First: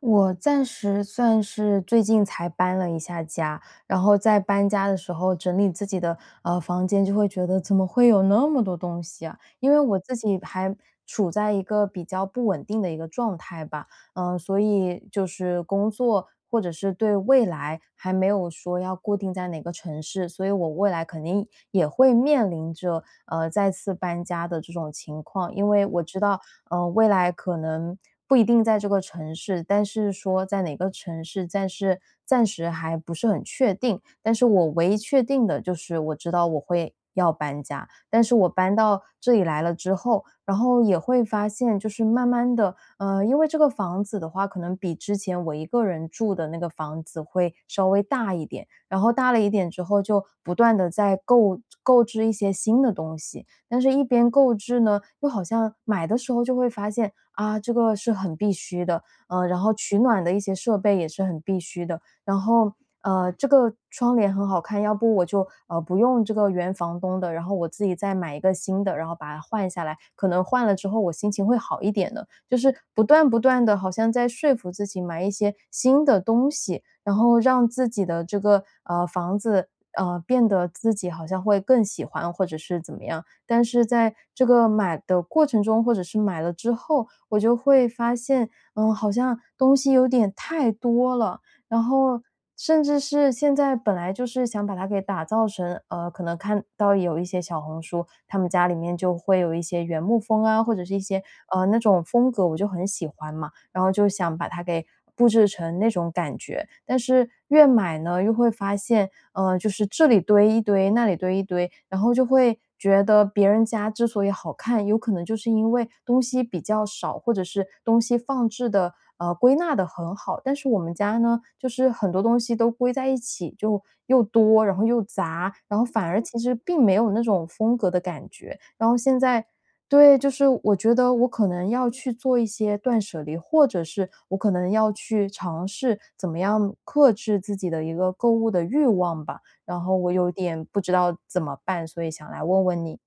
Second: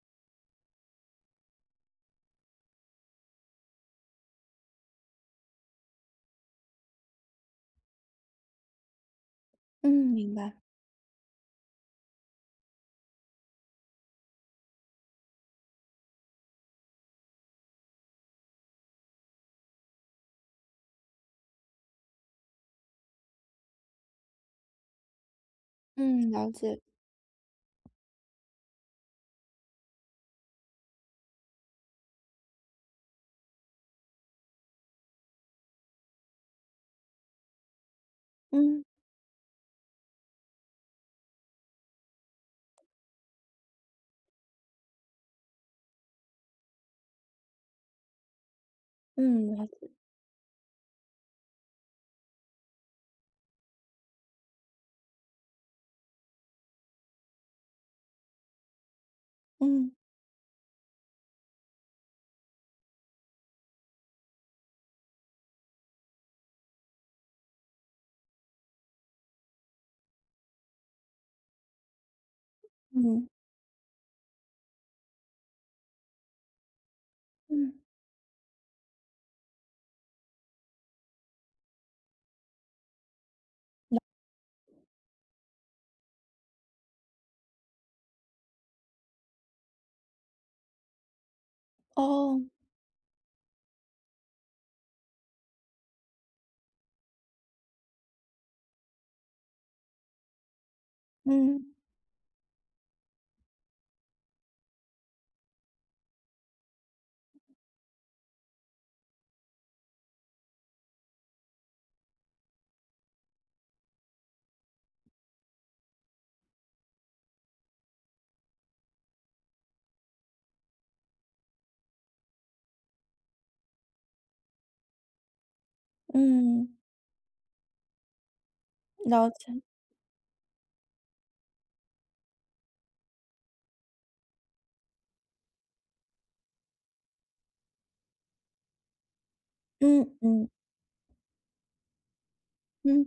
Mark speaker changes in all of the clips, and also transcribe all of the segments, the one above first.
Speaker 1: 我暂时算是最近才搬了一下家，然后在搬家的时候整理自己的房间，就会觉得怎么会有那么多东西啊？因为
Speaker 2: 嗯，
Speaker 1: 我自
Speaker 2: 明
Speaker 1: 己
Speaker 2: 白。
Speaker 1: 还处在一个比较不稳定的一个状态吧，嗯，所以就是工作或者是对未来还没有说要固定在哪个城市，所以我未来肯定也会面临着再次搬家的这种情况，因为我知
Speaker 2: 嗯，
Speaker 1: 道，
Speaker 2: 了解。
Speaker 1: 未来可能不一定在这个城市，但是说在哪个城市，暂时还不是很确定。但是我唯一确定的就是我知道我会要搬家，但是我搬
Speaker 2: 嗯，
Speaker 1: 到这里来了之后，然后也会发现，就是慢慢的，因为这个房子的话，可能比之前我一个人住的那个房子会稍微大一点，然后大了一
Speaker 2: 嗯，了
Speaker 1: 点之
Speaker 2: 解。
Speaker 1: 后，就不断的在购置一些新的东西。但是一边购置呢，又好像买的时候就会发现，啊，这个是很必须的，然后
Speaker 2: 嗯，
Speaker 1: 取暖的一些设备也是很必须的，然后，这个窗帘很好看，要不我就，不用这个原房东的，然后我自己再买一个新的，然后把它换下来，可能换了之后我心情会好一点的。就是不
Speaker 2: 嗯，
Speaker 1: 断不断的，好像在说服自己买一些新的东西，然后让
Speaker 2: 嗯，
Speaker 1: 自己的这个，房子，变得自己好像会更喜欢或者是怎么样。但是
Speaker 2: 了
Speaker 1: 在这个买的过程中，或者是买了之后，我就会发现，嗯，好像东西有点太多了，然后
Speaker 2: 哦，
Speaker 1: 甚至是现在本来就是想把它给打造成，可能看到有一些小红书，他们家里面就会有一些原木风啊，或者是一些
Speaker 2: 嗯，
Speaker 1: 那种风格，我就很喜欢嘛。然后就想把它给布置成那种感觉。但是越买呢，又会发现，就是这里堆一堆，那里堆一堆，然后就会觉得别人家之所以好看，有可能就是因为东西比较少，或者是东西放置的归纳的很好。但是我们家呢，就是很多东西都归在一起，就又多，然后又杂，然后反而其实
Speaker 2: 嗯，
Speaker 1: 并没有那种风格的感觉。然后现
Speaker 2: 了
Speaker 1: 在
Speaker 2: 解。
Speaker 1: 对，就是我觉得我可能要去做一些断舍离，或者是我可能要去尝试怎么样克制自己的一个购物的欲望吧。然后我
Speaker 2: 嗯，
Speaker 1: 有
Speaker 2: 嗯。
Speaker 1: 点不知道怎么办，所以想来问问你。
Speaker 2: 嗯，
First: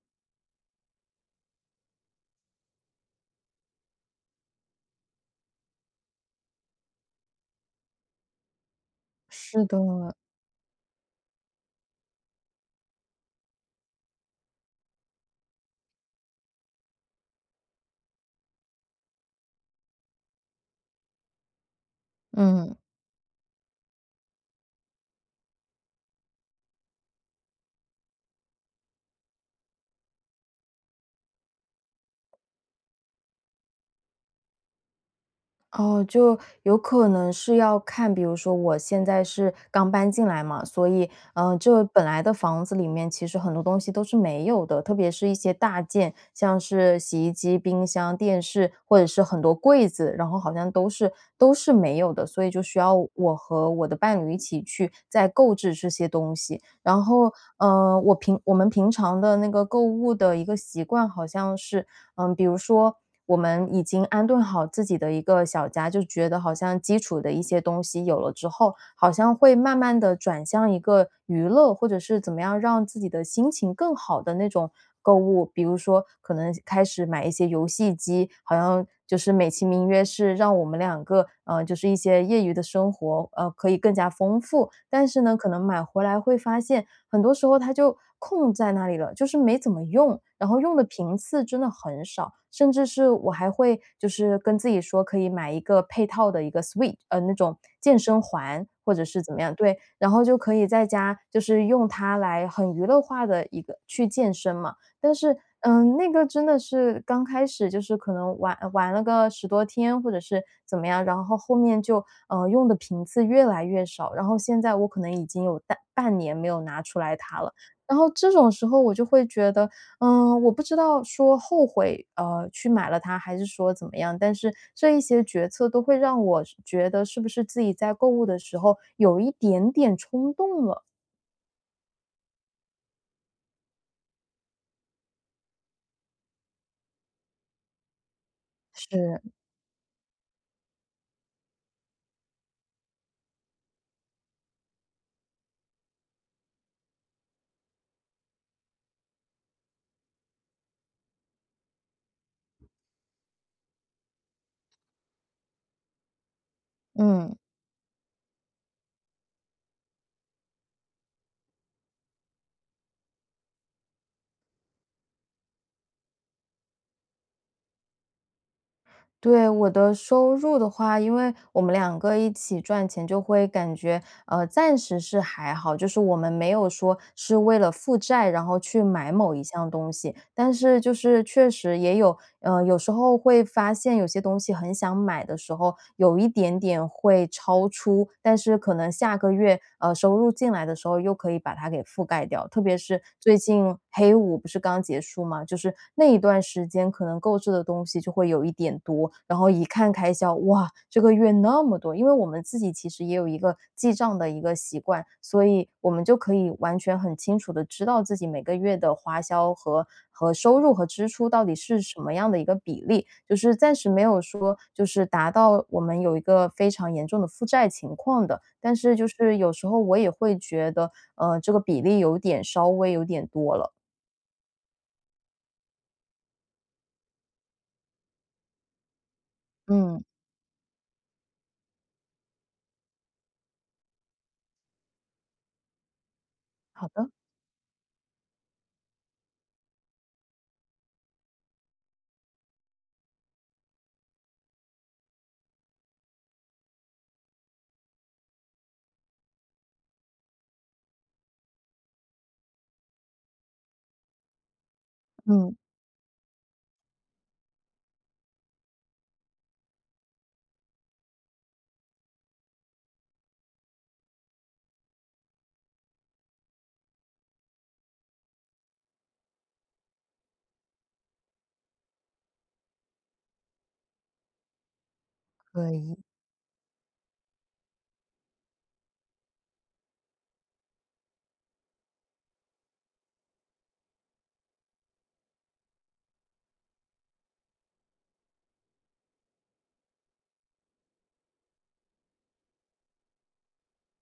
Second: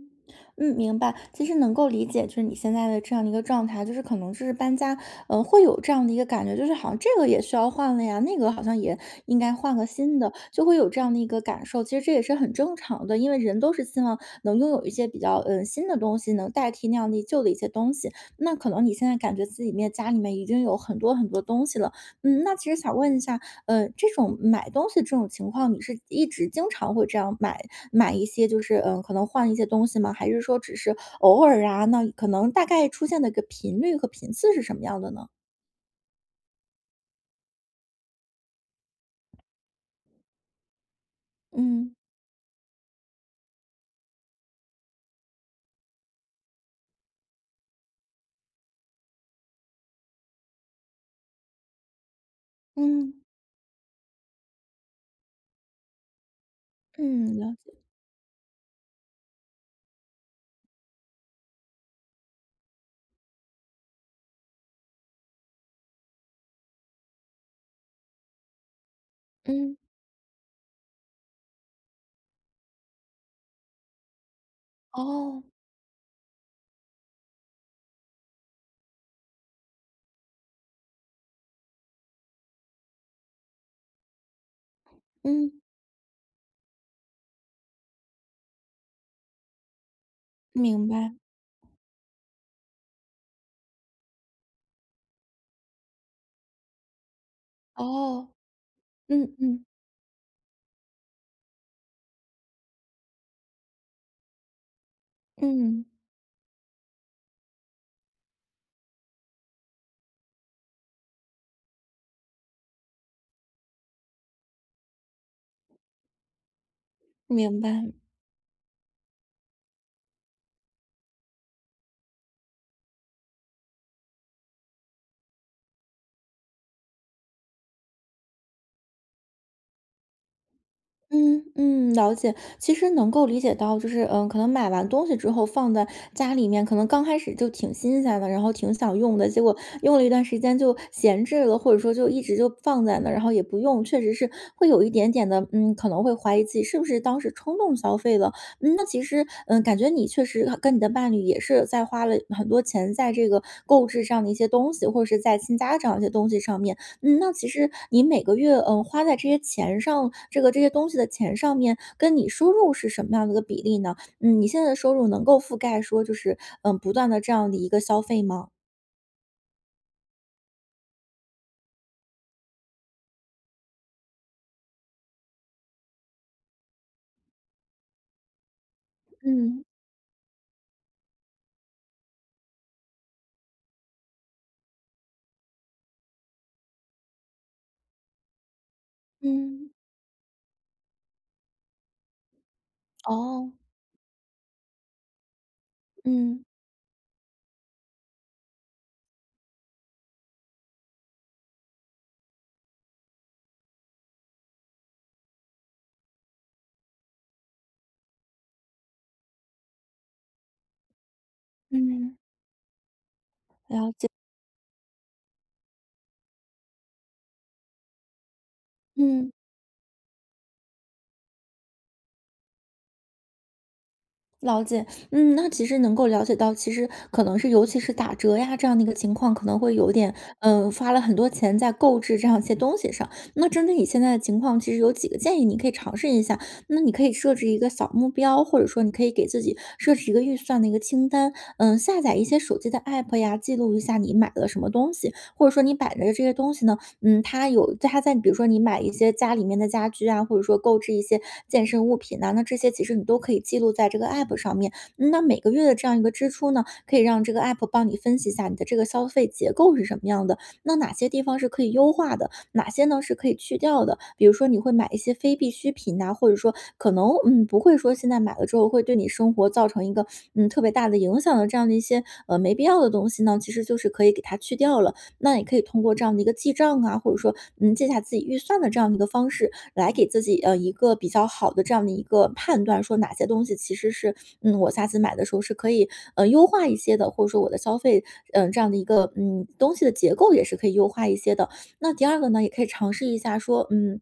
Speaker 2: 嗯，明白。其实能够理解，就是你现在的这样的一个状态，就是可能就是搬家，会有这样的一个感觉，就是好像这个也需要换了呀，那个好像也应该
Speaker 1: 是
Speaker 2: 换
Speaker 1: 的，
Speaker 2: 个新的，就会有这样的一个感受。其实这也是很正常的，因为人都是希望能拥有一些比较新的东西，能代替那样的旧的一些东西。那可能你现在感觉自己家里面已经有很多很多东西了，那其实
Speaker 1: 嗯。
Speaker 2: 想问一下，这种买东西这种情况，你是一直经常会这样买一些就是，可能换一些东西吗？还是说只是偶尔啊，那可能大概出现的一个频率和频次是什么样的呢？
Speaker 1: 哦，就有可能是要看，比如说我现在是刚搬进来嘛，所以，嗯，这
Speaker 2: 嗯，
Speaker 1: 本来的房子里面其实很多东西都是没有的，特别是一些大件，像是洗衣机、冰箱、电视，或者是很多柜子，然后好像都是都是没有的，所以就需要
Speaker 2: 嗯，
Speaker 1: 我和我的伴侣一起去再购置这些东西。然后，
Speaker 2: 嗯，了解。
Speaker 1: 嗯，我们平常的那个购物的一个习惯好像是，嗯，比如说我们已经安顿好自己的一个小家，就觉得好像基础的一些东西有了之后，好像会
Speaker 2: 嗯，
Speaker 1: 慢慢的转向一个娱乐，或者是怎么样让自己的心情更好的那种购
Speaker 2: 哦，
Speaker 1: 物。比如说可能开始买一些游戏机，好像就是美其名曰是让我们两个，就是一些业余的生活，可以更加丰富。但是呢，可
Speaker 2: 嗯，
Speaker 1: 能买回来会发现，很多时候它就空在那里了，就是没怎么用，然后用的
Speaker 2: 明白。
Speaker 1: 频次真的很少，甚至是我还会就是跟自己说可以买一个配套的一个 Sweet，那种健身
Speaker 2: 哦，
Speaker 1: 环或者是
Speaker 2: 嗯
Speaker 1: 怎
Speaker 2: 嗯
Speaker 1: 么样，
Speaker 2: 嗯。
Speaker 1: 对，然后就可以在家就是用它来很娱乐化的一个去健身嘛。但
Speaker 2: 嗯，明白
Speaker 1: 是，
Speaker 2: 哦嗯嗯嗯
Speaker 1: 嗯，那个真的是刚开始就是可能玩了个十多天或者是怎么样，然后后面就，用的频次越来越少，然后现在我可能已经有半年没有拿出来它了，
Speaker 2: 明白
Speaker 1: 然后这种时候我就会觉得，嗯，我不知道说后悔，去买了它，还是说怎么样，但是这一些决策都会让我是觉得是不是自己在购物的时候有一点点冲动了。
Speaker 2: 嗯嗯，了解。其实能够理解到，就是可能买完东西之后放在家里面，可能刚开始就挺新鲜的，然后挺想用
Speaker 1: 是，
Speaker 2: 的，结果用了一段时间就闲置了，或者说就一直就放在那，然后也不用，确实是会有一点点的，可能会怀疑自己是不是当时冲动消费了。那其实感觉你确实跟你的伴侣也是在花了很多钱在这个购置这样的一些东西，或者是在新家这样一些东西上面。那
Speaker 1: 嗯。
Speaker 2: 其实你每个月，花在这些钱上，这些东西的钱上面，跟你收入是什么样的一个比例呢？你现在的收入能够覆盖说就是，不断的这样的一个消费吗？
Speaker 1: 对，我的收入的话，因为我们两个一起赚钱，就会感觉，暂时是还好，就是我们没有说是为了负债，然后去买某一
Speaker 2: 嗯，
Speaker 1: 项东西，但是就是确实也有，有时候会发现有些东西很想买的时候，有一点点会超出，但是可能下个月
Speaker 2: 嗯，
Speaker 1: 收入进来的时候，又可以把它给覆盖掉。特别是最
Speaker 2: 哦，
Speaker 1: 近黑五不是刚结束嘛，就是那一段
Speaker 2: 嗯，
Speaker 1: 时间可能购置的东西就会有一点多，然后一看开销，哇，这个月那么。这么多，因为我们自己其实也有一个记账的一个习惯，所以我们就可以完全很清楚的知道自己每个月的花销和收入和支出到底是什么
Speaker 2: 嗯，
Speaker 1: 样的一个比例，就是暂时
Speaker 2: 了
Speaker 1: 没
Speaker 2: 解，
Speaker 1: 有说就是达到我们有一个非常严重的负债情况的，但是就
Speaker 2: 嗯。
Speaker 1: 是有时候我也会觉得，这个比例有点稍微有点多了。
Speaker 2: 了解，那其实能够了解到，其实可能是尤其是打折呀这样的一个情况，可能会有
Speaker 1: 嗯，
Speaker 2: 点，花了很多钱在购置这样一些东西上。那针对你现在的情况，其实有几个建议你可以尝试一下。那
Speaker 1: 好
Speaker 2: 你可以
Speaker 1: 的，
Speaker 2: 设置一个小目标，或者说你可以给自己设置一个预算的一个清单，下载一些手机的 app 呀，记录一下你买了什么东西，或者说你买的这些东西呢，它在比如说你买一些家里面的家居啊，或者说购置一些健身物品呐、那这些其实你都可以记录在这个 app 上面。那每个
Speaker 1: 嗯。
Speaker 2: 月的这样一个支出呢，可以让这个 app 帮你分析一下你的这个消费结构是什么样的，那哪些地方是可以优化的，哪些呢是可以去掉的。比如说你会买一些非必需品呐、或者说可能不会说现在买了之后会对你生活造成一个特别大的影响的这样的一些没必要的东西呢，其实就是可以给它去掉了。那也可以
Speaker 1: 可
Speaker 2: 通过
Speaker 1: 以，
Speaker 2: 这样的一个记账啊，或者说，记下自己预算的这样的一个方式，来给自己一个比较好的这样的一个判断，说哪些东西其实是，我下次买的时候是可以优化一些的，或者说我的消费，这样的一个东西的结构也是可以优化一些的。那第二个呢，也可以尝试一下说，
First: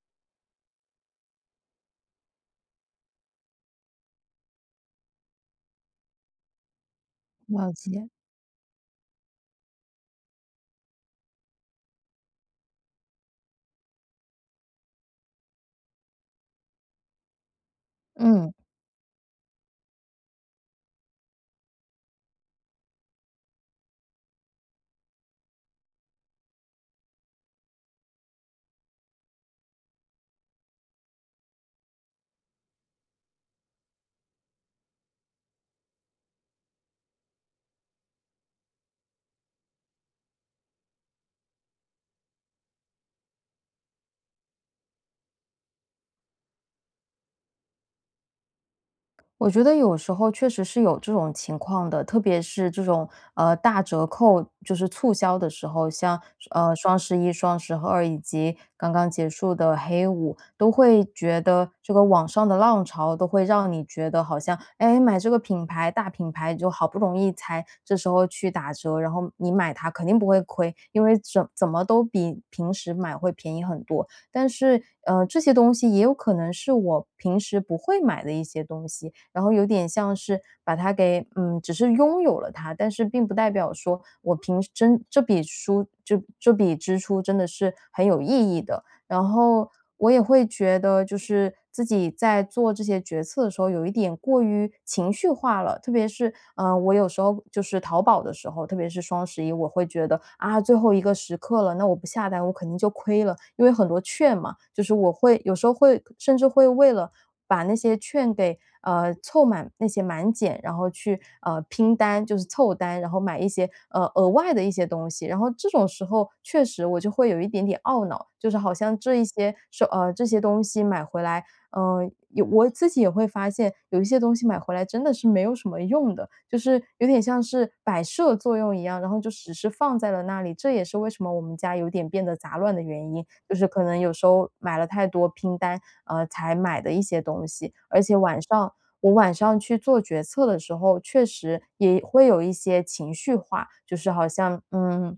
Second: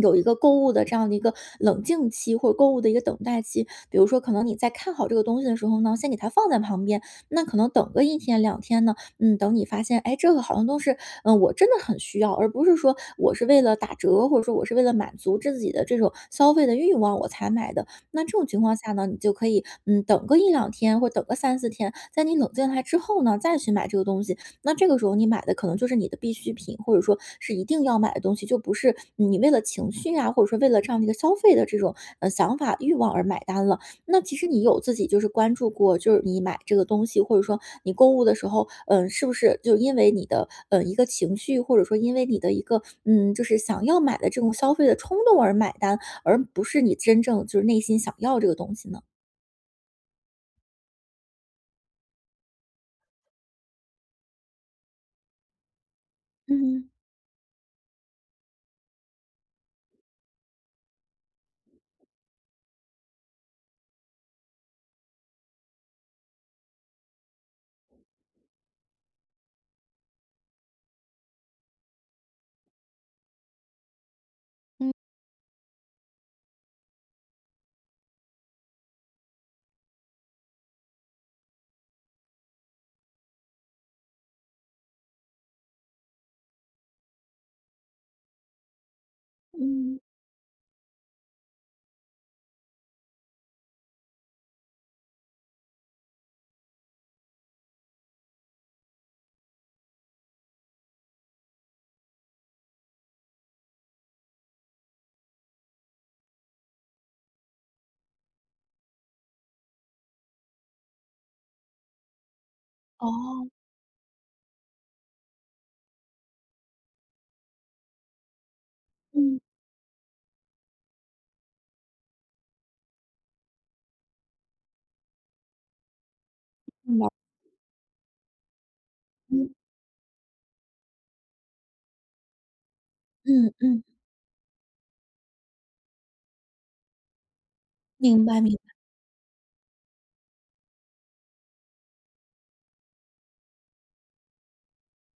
Speaker 2: 有一个购物的这样的一个冷静期，或者购物的一个等待期。比如说，可能你在看好这个东西的时候呢，先给它放在旁边，那可能
Speaker 1: 了
Speaker 2: 等个
Speaker 1: 解。
Speaker 2: 一天两天呢，等你发现，哎，这个好像都是，我真的很需要，而不是说我是为了打折，或者说我是为了满足自己的这种消费的欲望我才买的。那这种
Speaker 1: 嗯。
Speaker 2: 情况下呢，你就可以，等个一两天或者等个三四天，在你冷静下来之后呢，再去买这个东西。那这个时候你买的可能就是你的必需品，或者说是一定要买的东西，就不是你为了情绪啊，或者说为了这样的一个消费的这种想法欲望而买单了。那其实你有自己就是关注过，就是你买这个东西，或者说你购物的时候，是不是就因为你的一个情绪，或者说因为你的一个就是想要买的这种消费的冲动而买单，而不是你真正就是内心想要这个东西呢？
Speaker 1: 我觉得有时候确实是有这种情况的，特别是这种大折扣，就是促销的时候，像
Speaker 2: 嗯
Speaker 1: 双十一、双十二以及刚刚结束的黑五，都会觉得这个网上的浪潮都会让你觉得好像，哎，买这个品牌大品牌就好不容易才这时候去打折，然后你买它肯定不会亏，因为怎么都比平时买会便宜很多。但是，这些东西也有可能是我平时不会买的一些东西，然后有点像是把它给嗯，只是拥有了它，但是并不代表说我平时真这笔书这这笔支出真的是很有意义的。然后
Speaker 2: 嗯，
Speaker 1: 我也会觉得，就是自己在做这些决策的时候，有一点过于情绪化了。特别是，我有时候就是淘宝的时候，特别是双十一，我会觉得啊，最后一个时刻了，那我不下单，我肯定就亏了，因为很多券嘛，就是我会有时候会甚至会为了把那些券给凑满那些满减，然后去拼单，就是凑单，然后买
Speaker 2: 哦，
Speaker 1: 一些额外的一些东西。然后这种时候，确实我就会有一点点懊恼，就是好像这一
Speaker 2: 嗯，
Speaker 1: 些是这些东西买回来，我自己也会发现，有一些东西买回来真的是没有什么用的，就是
Speaker 2: 明
Speaker 1: 有
Speaker 2: 白
Speaker 1: 点像是摆设作用一样，然后就
Speaker 2: 嗯
Speaker 1: 只是放在了那里。这也是为什么我们家有点变得杂乱的原因，
Speaker 2: 嗯
Speaker 1: 就是可
Speaker 2: 嗯，
Speaker 1: 能有时候买了太多拼单，才买的一些东西。而且
Speaker 2: 明白
Speaker 1: 晚
Speaker 2: 明
Speaker 1: 上
Speaker 2: 白，
Speaker 1: 晚上去做决策的时候，确实也会有一些情绪化，就是好像，嗯，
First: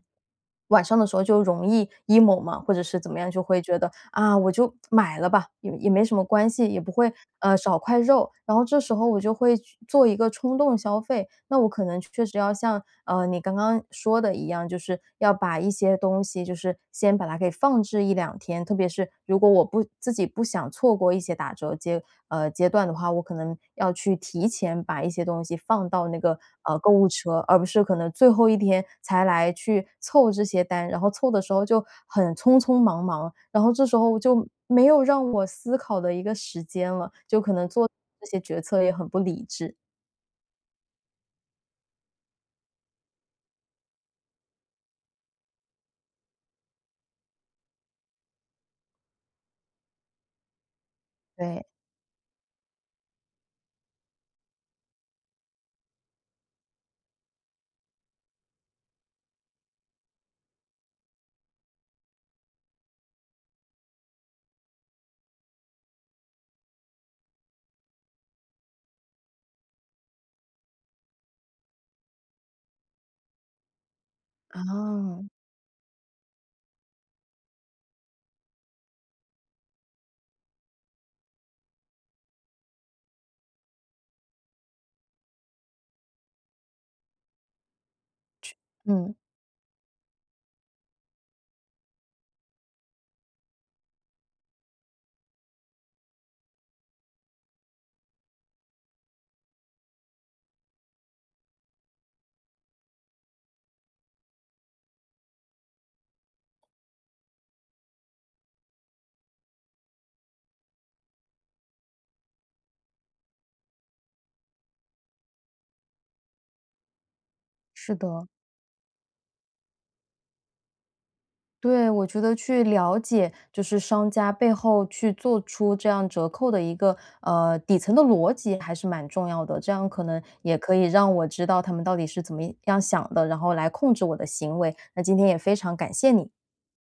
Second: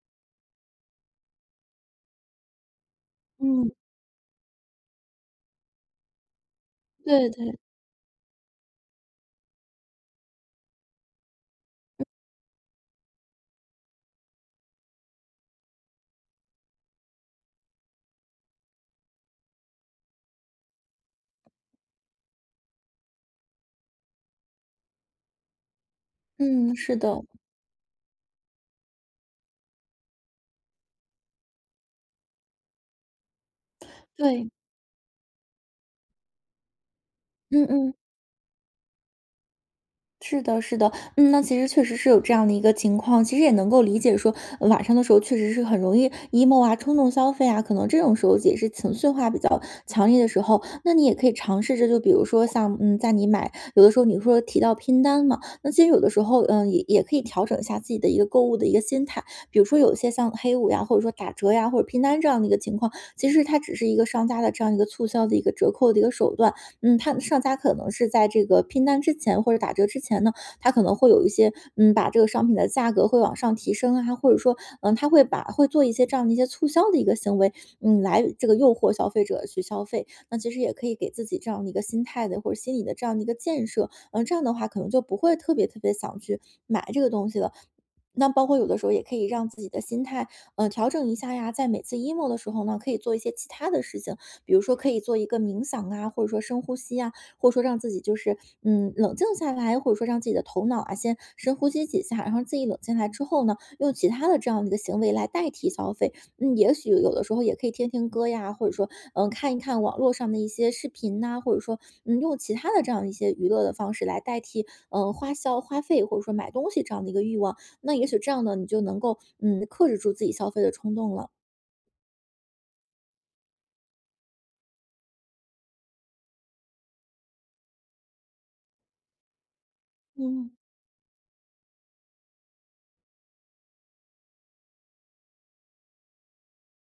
Speaker 1: 晚上的时候就容易 emo 嘛，或者是怎么样，就会
Speaker 2: 嗯，
Speaker 1: 觉得啊，我就买了吧，也没什么关系，也不会
Speaker 2: 对对
Speaker 1: 少块肉。然后这时候我就会去做一个冲动消费，那我可能确实要像你刚刚说的一样，就是要把一些东西就是先把它给放置一两天，特别是如果不自己不想错过一些打折节阶段的话，我可能要去提前把一些东西放到那个，
Speaker 2: 嗯，
Speaker 1: 购
Speaker 2: 是
Speaker 1: 物
Speaker 2: 的，
Speaker 1: 车，而不是可能最后一天才来去凑这些单，然后凑的时候就很匆匆忙忙，然后这时候就
Speaker 2: 对，
Speaker 1: 没有让我思考的一个时间了，就可
Speaker 2: 嗯
Speaker 1: 能做
Speaker 2: 嗯。
Speaker 1: 这些决策也很不理智，
Speaker 2: 是的，是的，那其实确实是有这样的一个情况，其实也能够理解说，晚上的时候确实是很容易 emo 啊，冲动消费啊，可能这种时候也是情绪化比较强烈的时候，那你也可以尝
Speaker 1: 对。
Speaker 2: 试着，就比如说像，在你买，有的时候你说提到拼单嘛，那其实有的时候，也可以调整一下自己的一个购物的一个心态，比如说有些像黑五呀，或者说打折呀，或者拼单这样的一个情况，其实它只是一个商家的这样一个促销的一个折扣的一个手段，他上家可能是在这个拼单之前或者打折之前呢，他可能会有一些，把这个商品的价格会往上提升啊，或者说，
Speaker 1: 啊，
Speaker 2: 他会会做一些这样的一些促销的一个行为，来这个诱惑消费者去消费。那其实也可以给自己这样的一个心态的或者心理的这样的一个建设，这样的话可能就不会特别特别想去买这个东西了。那包括有的时候也可
Speaker 1: 嗯。
Speaker 2: 以让自己的心态，调整一下呀，在每次 emo 的时候呢，可以做一些其他的事情，比如说可以做一个冥想啊，或者说深呼吸啊，或者说让自己就是冷静下来，或者说让自己的头脑啊先深呼吸几下，然后自己冷静下来之后呢，用其他的这样的一个行为来代替消费。嗯，也许有的时候也可以听听歌呀，或者说看一看网络上的一些视频呐、或者说用其他的这样一些娱乐的方式来代替花销花费或者说买东西这样的一个欲望。那
Speaker 1: 是
Speaker 2: 也许
Speaker 1: 的。
Speaker 2: 这样呢，你就能够克制住自己消费的冲动了。
Speaker 1: 对，我觉得去了解就是商家背后去做出这样折扣的一个底层的逻辑还是蛮重要的，这样可能
Speaker 2: 嗯
Speaker 1: 也可以让我知道他们到底是怎么样想的，然后来控制我的行为。那今天也非常感谢你。